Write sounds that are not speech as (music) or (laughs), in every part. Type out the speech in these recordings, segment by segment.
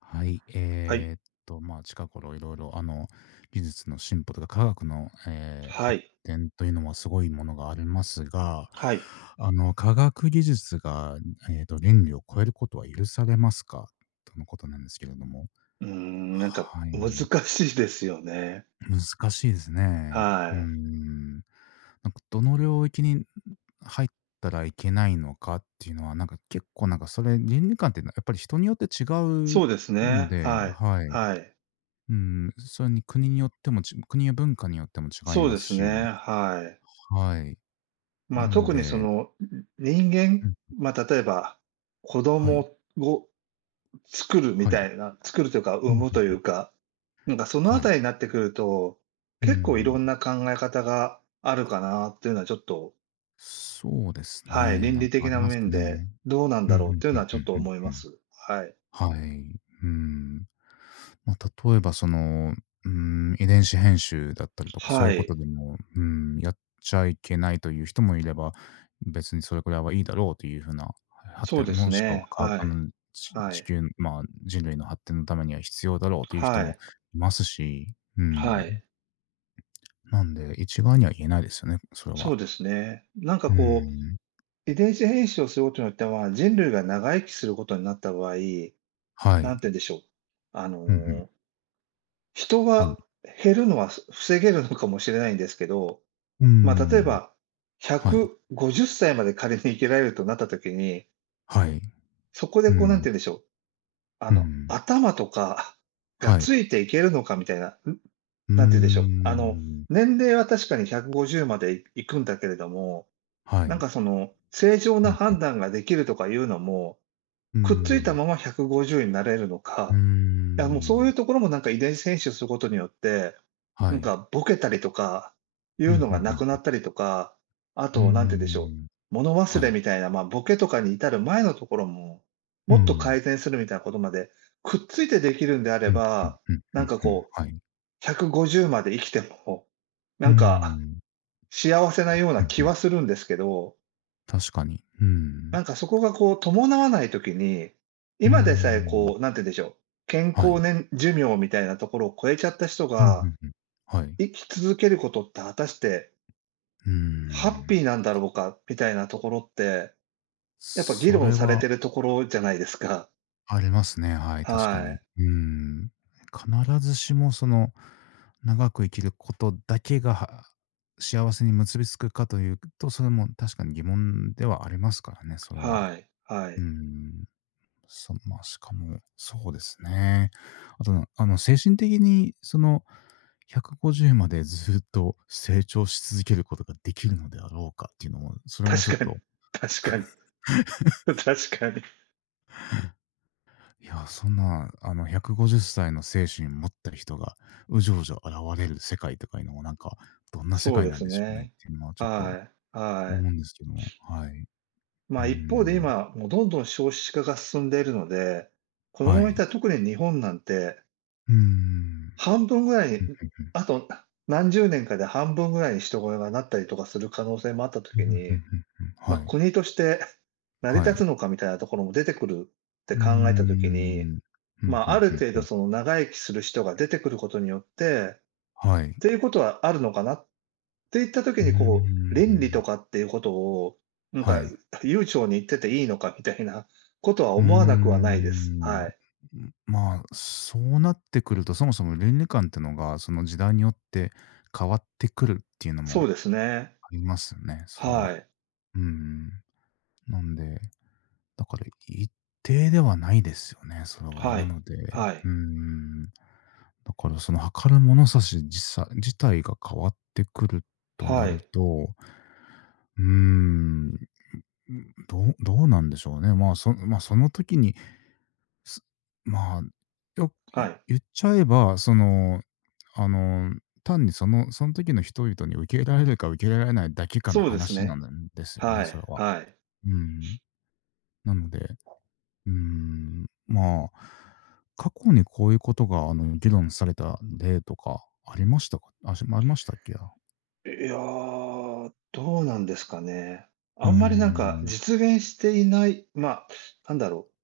はい、はい。まあ、近頃いろいろ、技術の進歩とか科学の、は発い。展というのはすごいものがありますが、はい。科学技術が、倫理を超えることは許されますかとのことなんですけれども。うーん、なんかは難い、しいですよね。難しいですね。うーはい。ん。なんか、どの領域に入ったらいけないのかっていうのは、なんか結構なんかそれ、倫理観ってやっぱり人によって違うそうですのね。で、はい。はい。はい。うん、それに国によっても国や文化によっても違いそうまですすね。し、はい。はい。まあ、なん特にそで、の、人う間ん、まあ、例えば、子はい、供をはい。作るというか、う産んむというん、うか、なんかそのあはい。たりになってくると、う結構いろん、んな考え方があるかなっていうのはちょっと、そうですはい、ね、倫なん理か的ありなます面でね。どうなんうん、だうろんううっんていううのんはちょっとうん思いうまん。す。はい。はい。うん。まあ、例えばその、うん、遺伝子編集だったりとか、そういはうこい。とでも、うん、やっちゃいけないという人もいれば、別にそれくらいはいいだろうという風な発そう展ですもしくはね。か、はあい。の、ちは地い。球、まあ、人類の発展のためには必要だろうという人はもい。いますし、うはん。い。なんで、一概には言えないですよね、それは。そうですね。なんかうこん。う、遺伝子編集をすることによっては、人類が長生きすることになった場合、はい。なんて言うんでしょう。あうんうん。の、人はい。が減るのは防げるのかもしれないんですけど、うまあ、例えん。ば、はい。150歳まで仮に生きられるとなった時に、はい。そこでうこう、なんてん。言うんでしょう、あうの、ん。頭とかがはい。ついていけるのかみたいな、うーなんて言うんでしょう、あの、ん。年齢は確かに150まで行くんだけれども、はなんい。かその、正常うなん。判断ができるとかいうのも、うーくっついたん。まま150になれるのうーか、いやもうそうん。いうところもなんか遺伝子編集することによって、なはんい。かボケたりとか、いううん、のふがんふなくなん。ったりとか、あうーとなんて言うんでしょう、ん。物忘はれい。みたいな、まあ、ボケとかに至る前のところも、うもっとん。改善するみたいなことまで、くっついてできるんであれうん、ふんば、ふんふなんんかふん。こはい。150まで生きても、うなーんかん。幸せなよううなんふ気ん。はするんですけど、確かに。うーなん。んかそこがこう伴わないときに、うー今でさえん。こう、なんて言うんでしょう、健は康い。年寿命みたいなところを超えちゃった人うん、ふが、んふん。はい。生き続けることって果たしてうーハッん。ピーなんだろうかみたいなところって、やっぱ議そ論れされはてるところじゃないですか。ありますね、はい、確かはに。い。うん。必ずしもその、長く生きることだけが、は幸せに結びつくかというと、それも確かに疑問ではありますからね、それは。はい。はうい。ん。まあ、しかも、そうですね。あと、精神的にその、150までずっと成長し続けることができるのであろうかっていうのも、それもちょっ確かに。と、確かに。(laughs) 確かに。いや、そんな、150歳の精神持った人が、うじょうじょ現れる世界とかいうのも、なんか、どんな世そう界でなんすでしょうねっね。ていうのはちょっとはい。は思うい。んですけども、はい。うまーあ、一方でん、今、もうどんどん少子化が進んでいるので、このまはまいっい。たら特に日本なんて、うーん、うん、ん半分ぐらいうに、ん、ん。あと何十年かで半分ぐらいに人がなったりとかする可能性もあったとうん、きんうんうに、んうん。はま、い、国として (laughs) 成りは立つい。のかみたいなところも出てくるってうーん、う考えたときに、んうんうまあ、あるん程う度ん。その長生きする人が出てくることによって、っはい。ていうことはあるのかなっていった時うーにこう、倫理ん、とかっていうことを、なんはかい。悠長に言ってていいのかみたいなことはうー思わなくはないです。はん。い。まあ、そうなってくると、そもそも倫理観ってのが、その時代によって変わってくるっていうのそもうですね。ありますよね、それは。はい。うん。なんで、だから一定ではないですよね、それは。はない。ので、はうい。ん。だからその測る物差し自体が変わってくるとなはるい。と、うーん、どうなんでしょうね。まあ、まあ、その時にすまあ、よはい。言っちゃえば、その、あの、単にそん時の人々に受け入れられるか受け入れられないだけかのそうです話なね。んなんですよね、はそい。れは。はい。うん。なので、うーん、まあ、過去にこういうことが、議論された例とかありましたか？ありましたっけ？あ。いや、どうなんですかね。うあーんまりなんかん。実現していない、ま、あなんだろう、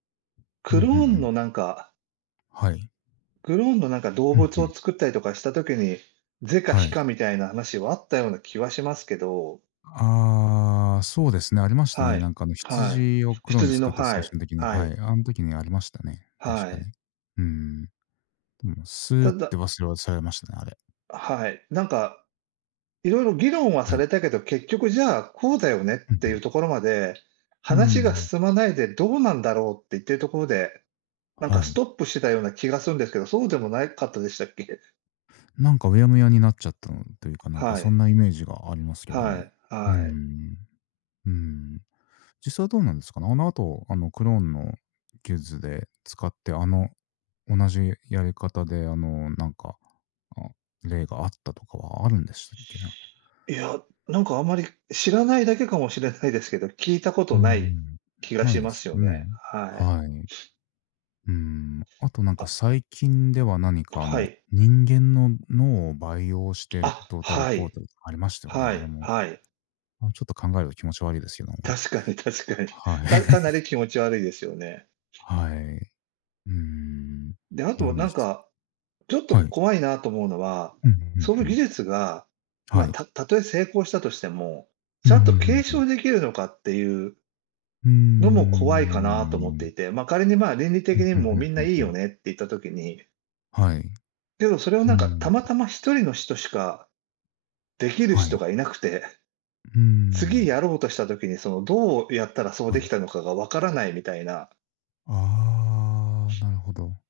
うクん、ローふんふンん。のなんかはい。クローンのなんか動うん、物ふをん。作ったりとかした時に、是かは非い。かみたいな話はあったような気はしますけど。ああ、そうですね、ありましたはね。い。なんかあのはい。羊をクローンで羊の作ったは最初い。の時に、ははい。い、あの時にありましたね、は確かい。に。うーん。でもスーたっだて忘れはされましたね、あれ。はい。なんか、いろいろ議論ははさい。れたけど、結局じゃあ、こうだよねっうんてういん。うところまで、うー話がん、進まないでどうなんだろうって言ってるところで、なんかはスい。トップしてたような気がするんですけど、そうでもないかったでしたっけ？なんかうやむやになっちゃったのというか、なんかはそんい。なイメージがありますけどはも。い。うーはい。ん。うーん。実際どうなんですかね。あの後、あのクローンの技術で使って、同じやり方で、なんか、あ、例があったとかはあるんでしたっけね？いや、なんかあんまり知らないだけかもしれないですけど、聞いたこうとんうないん。気がなしいでますすよよね。ね。はい。はい。うん。あとなんかあ、最近では何かはい。人間の脳を培養してあ、どうたらはこうい。たらありましたよね、はあれい、も。はい。あ、ちょっと考えると気持ち悪いですけども。確かに確かに。はい。たかな (laughs) り気持ち悪いですよね。はい。うーん。で、あなとんなでんすか、ちょっとはい。怖いなと思うのは、うんうんうそういう技ん。術が、まはあ、い。たとえ成功したとしても、うちん、うんゃうんんうと継んう承ん。できるのかっていううのもー怖いかなと思ってん。いて、まあ、仮に、まあ、倫理う的ん、にうんもみんないいんんよん。ねって言った時に、はい。けどそれをうなんかん。たまたま一人の人しかできるは人い。がいなくて、うー次やん。ろうとした時に、その、どうやったらそうはでい。きたのかがわからないみたいな、ああ、なるほど。うんうんうん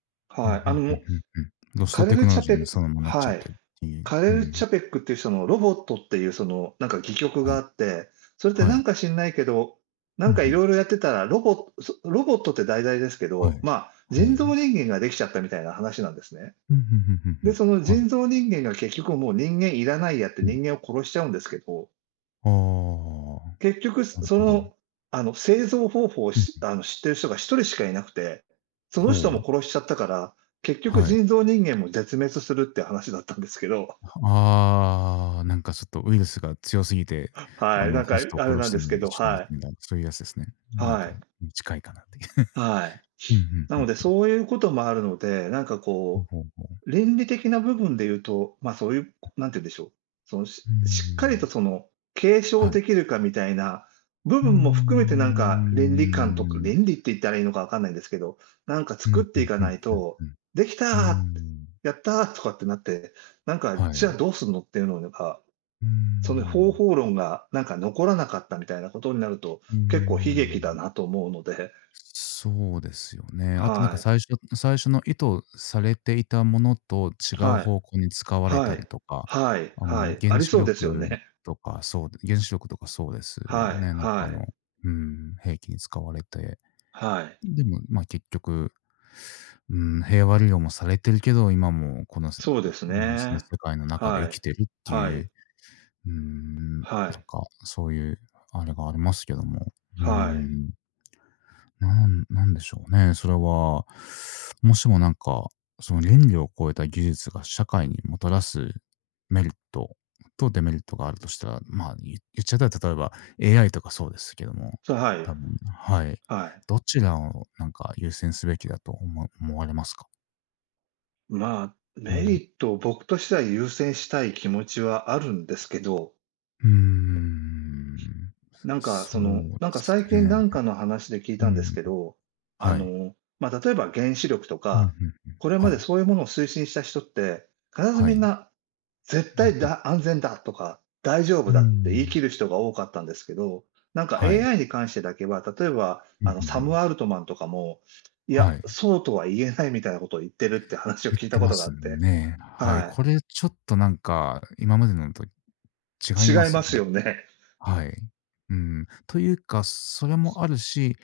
うはい、あの、もうんうん。ロスカトレテル・クノチロャジーにペそのままなっちゃはっい。てるっていう。カレうル・チん。ャペックっていう人のロボットっていうそのなんか戯曲はがい。あって、それってはなんい。か知んないけど、なうんんうかいん。ろいろやってたら、ロボットって題材ですけはい。ど、まあ、は人い。造人間ができちゃったみたいな話なんですね。うん、うんうんうんで、そのうん。は人い。造人間が結局もう人間いらないやってうん。人間を殺しちゃうんですけど、あ結局あ、なるそほど。の、あの、製造方法をうん。しあの、知ってる人が一人しかいなくて、その人ほもう。殺しちゃったから、結局はい。人造人間も絶滅するって話だったんですけど。ああ、なんかちょっとウイルスが強すぎて、はい、なんか、ホあストをれ殺なんしてですけみど、してもらっはい。てみたいな、そういうやつですね。なんはか、い。近いかなっていう。はい。(laughs) うんうんなうのん。で、そういうこともあるので、なんかほうこほうほう。う、倫理的な部分で言うと、ま、そういう、なんて言うんでしょう、その、うしーしっかりん。とその、継承はい。できるかみたいな部うー分も含めてなんか、倫理観とかん。倫理って言ったらいいのかわかんないんですけど、なんかう作っん、うていんかうなんいうんと、うん。「できうーた」って、ん。「やった」とかってなって、なんか、はじゃあい。どうすんのっていうのがうーその方ん。法論がなんか残らなかったみたいなことになると、うー結構悲劇だん。なと思うので、そうですよね。あとなんかはい、最初の意図されていたものと違うはい、方向に使われはたりい、とか、はい、あはの、い、あ原り子そうですよ力ね。原子力とかそうですはよい、ね。なんかはい、うん、兵器に使われて、はい。でも、ま、結局、うん、平和利用もされてるけど、今もこの、そうですうん、そのね。世界の中では生い、きてるってはいい、う、うん、はなんい、かそういうあれがありますけども、うはい。ん。なんでしょうね、それは。もしもなんか、その倫理を超えた技術が社会にもたらすメリットとデメリットがあるとしたら、まあ、言っちゃったら例えば AI とかそうですけども、そ、はい、多分はい。はい。どちらをなんか優先すべきだと思われますか？まあ、うメリん。ットを僕としては優先したい気持ちはあるんですけど、うーん。なんか、そそうの、でなんかす最近なね。んかの話で聞いうたんですん。けど、あはい。の、まあ、例えば原子力とうん、うんうか、ん。これまはでい。そういうものを推進した人って、必ずはみんい。な絶うん、対うん。だ、安全だとか、大丈夫うだって言いん。切る人が多かったんですけど、なんか はい。AI に関してだけは、例えば、うん、うあんの、うサム・ん。アルトマンとかも、いや、はい。そうとは言えないみたいなことを言ってるって話を言聞いったてこまとがあすって、ね。はい。はこれちょっとなんか、今までのと違い。いま違いすまよすね。よね。はい。うん。というか、それもあるし、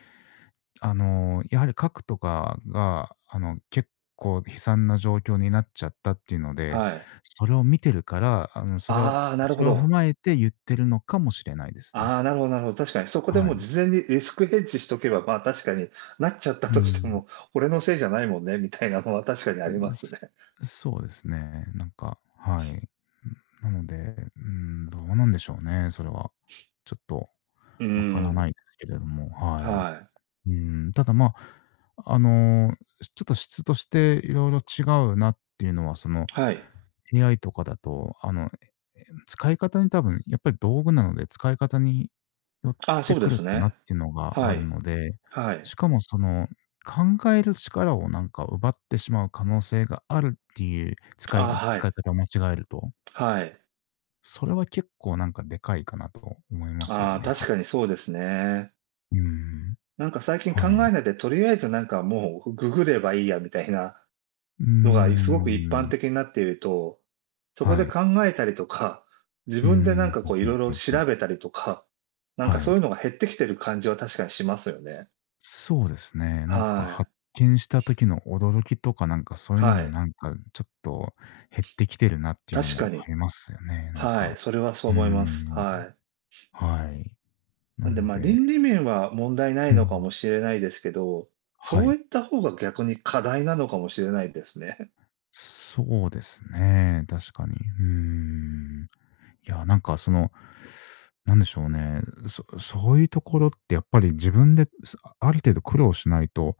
やはり核とかが、結構悲惨な状況になっちゃったっていうので、はい。それを見てるから、それをああ、なるそほれを踏ど。まえて言ってるのかもしれないですね。ああ、なるほどなるほど。確かにそこではもい。う事前にリスクヘッジしとけば、まあ、確かになっちゃったうとしてん。も、俺のせいじゃないもんねみたいなのは確かにありますね。すそうですね。なんか、はい。なので、うん、どうなんでしょうね、それは。ちょっとうーわからなん。いですけれども、はい。はい。うん、ただ、まあ、ちょっと質としていろいろ違うなっていうのは、その、はい。AI とかだと、使い方に多分やっぱり道具なので、使い方によっああ、そてうでくするなね。っていうのがはあるい。ので、はい。しかもその、考える力をなんか奪ってしまう可能性があるっていう、ああ、は使い。い方を間違えると、はい。それは結構なんかでかいかなと思いますよああ、ね、は確い。かにそうですね。うん、なんか最近考はえい。ないで、とりあえずなんかもうググればいいやみたいなうーのがすごく一般ん、的になっていると、そこはでい。考えたりとか、自うー分でなんん、かふこんういふろんいろふん。調べたりとか、なんかはそうい。いうのが減ってきてる感じは確かにしますよね。そうですね。なんかはい。発見した時の驚きとか、なんかそういうのはもい。なんかちょっと減ってきてるなっていうの確もかあに。りますよね、なんはい。か。それはそううー思います。ん、はい。はい。ななんで、のま、で、倫理面は問題ないうのかもん、しれないですけど、はそうい。いった方が逆に課題なのかもしれないですね。そうですね、確かに。うーん。いや、なんかその、なんでしょうね、そういうところってやっぱり自分で、ある程度苦労しないと、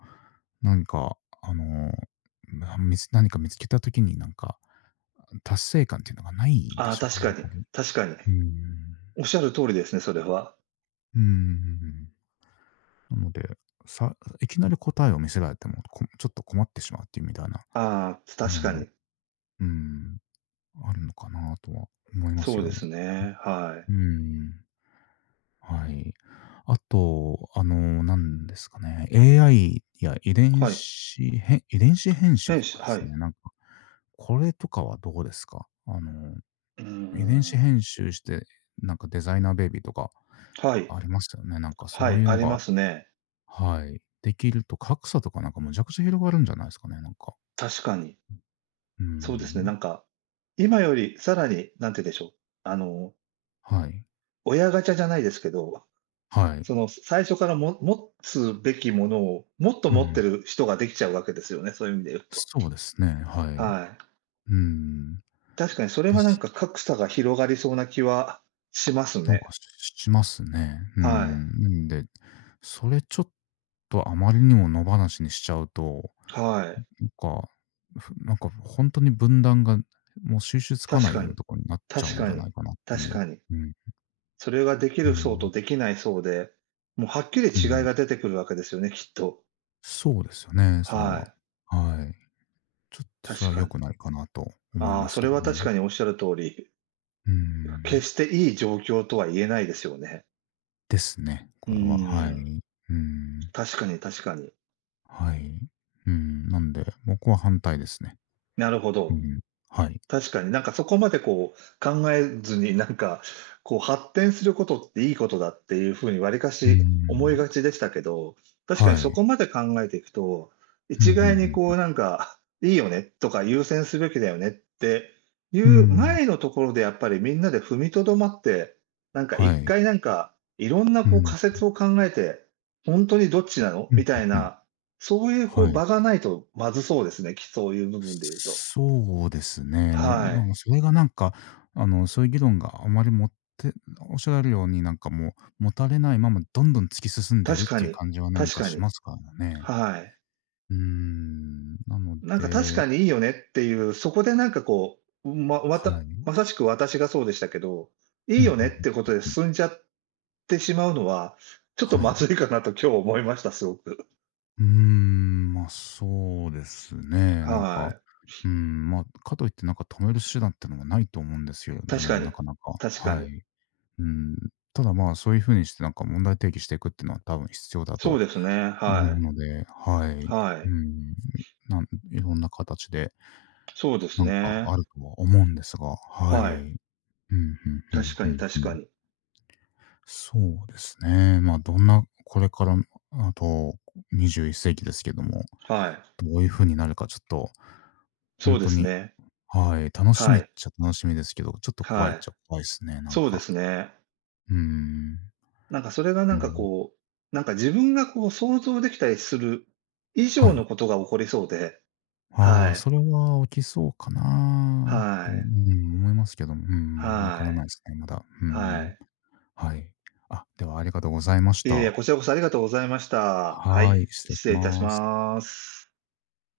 何かあの、なみつ何か見つけた時になんか、達成感っていうのがな (laughs) いんでああ、しょうか確ね、やかっに。ぱり。う確かに。ーん。おっしゃる通りですね、それは。うーん。なので、さいきなり答えを見せられても、ちょっと困ってしまうっていうみたいなああ、確のかも、に。うーん、あるのかなとは思いますそけうどでも。すね。はい。うーん。はい。あと、なんですかね、AI やはい。遺伝子編集とかではすい。ね、なんか、これとかはどうですか？あの、うー遺伝子ん。編集して、なんかデザイナーベイビーとかはい。ありましたよね。なんかはそうい、いうあのりがますね。はい、できると格差とかなんかむちゃくちゃ広がるんじゃないですかね、なんか。確かに。うーそうですね、ん。なんか、今よりさらに、なんて言うんでしょう、あの、はい。親ガチャじゃないですけど、はそい。の、最初から持つべきものを、もっとう持ってん。る人ができちゃうわけですよね、そういう意味で言うと。そうですね、はい。うはい。ーん。確かにそれではなんすか格差が広がりそうな気はしますなんか、ね。ししますね。うはい。ん。んで、それちょっとあまりにも野放しにしちゃうと、はい。なんか、なんかほんとに分断がもう収拾つか確ないよかうなに。とこになっちゃ確うんかじゃに。ないかなってい確う。かに。うん、それができうる層ん、とできない層で、もうはっきり違いうん。が出てくるわけですよね、きっと。そうですよね、それはは。い。はい。ちょっとそ確れはか良に。くないかなと思いあまあ、すそけれどは確ね。かにおっしゃる通り、うー決ん。していい状況とは言えないですよね。ですね、うこれは、はーん。い。うん。確かに確かに。はい。うん、なんで、僕は反対ですね。なるほうど。ん。はい。確かに、なんかそこまでこう、考えずに、なんか、こう発展することっていいことだっていう風にわりかうーし思いん、がちでしたけど、確かにはそい。こまで考えていくと、う一んふ概んにふこん。うなんか、いいよねとか優先すべきだよねっていうーうん、前のところでやっぱりみんなで踏みとどまって、なんかは一い。回なんか、いろんなうこうん、仮説を考えて、本当にどっちなのうん、みふたんいふん。な、そういうこはうい。場がないとまずそうですね、そういう部分で言うと。そうですね。で、はなんい。かそれがなんか、あの、そういう議論があまりもって、おっしゃられるように、なんかもう、持たれないままどんどん突き進んでる確っかていうに、感じはなん確かかしに。ますからね。はい。うーん、なのなんか確でかにいいよねっていう、そこでなんかこう、まわはたい。まさしく私がそうでしたけど、いいうん、ふんよふねんっふんてことでふん。進んじゃってしまうのは、ちょっとはまい。ずいかなと今日思いました、すごく。うーん、ま、そうですね。なんか、はい。うん、まあ、かといってなんか止める手段ってのがないと思うんですけれど確かも、に、なかなか、確かはに。い。うん、ただ、まあ、そういう風にしてなんか問題提起していくっていうのは多分必要だそうとですね、思はうい。ので、はい。はうい。ん、いろんな形でそうですなんかね。あるとは思うんですが、はい。うん、うはい。んうん確かうにんう確かん。に。そうですね。まあ、どんなこれからあと21世紀ですけども、はい。どういう風になるかちょっと、ほそうんでとすに、ね。はい、楽しはみっい、ちゃ楽しみですけど、ちょっと怖いはっい。ちゃ怖いすね、なんそうでか。すね。うーん、なんかそれがなうんかん。こう、なんか自分がこう想像できたりする以は上のい。ことが起こりそうで、あはあ、い、それは起きそうかはなとも、い、うん、思いますけども、うん、わかはらない、いすね、まだ。うはん、い。はい。あ、ではありがとうございましいやいた。や、こちらこそありがとうございました。ははい、い、失礼し失礼いたします。ます。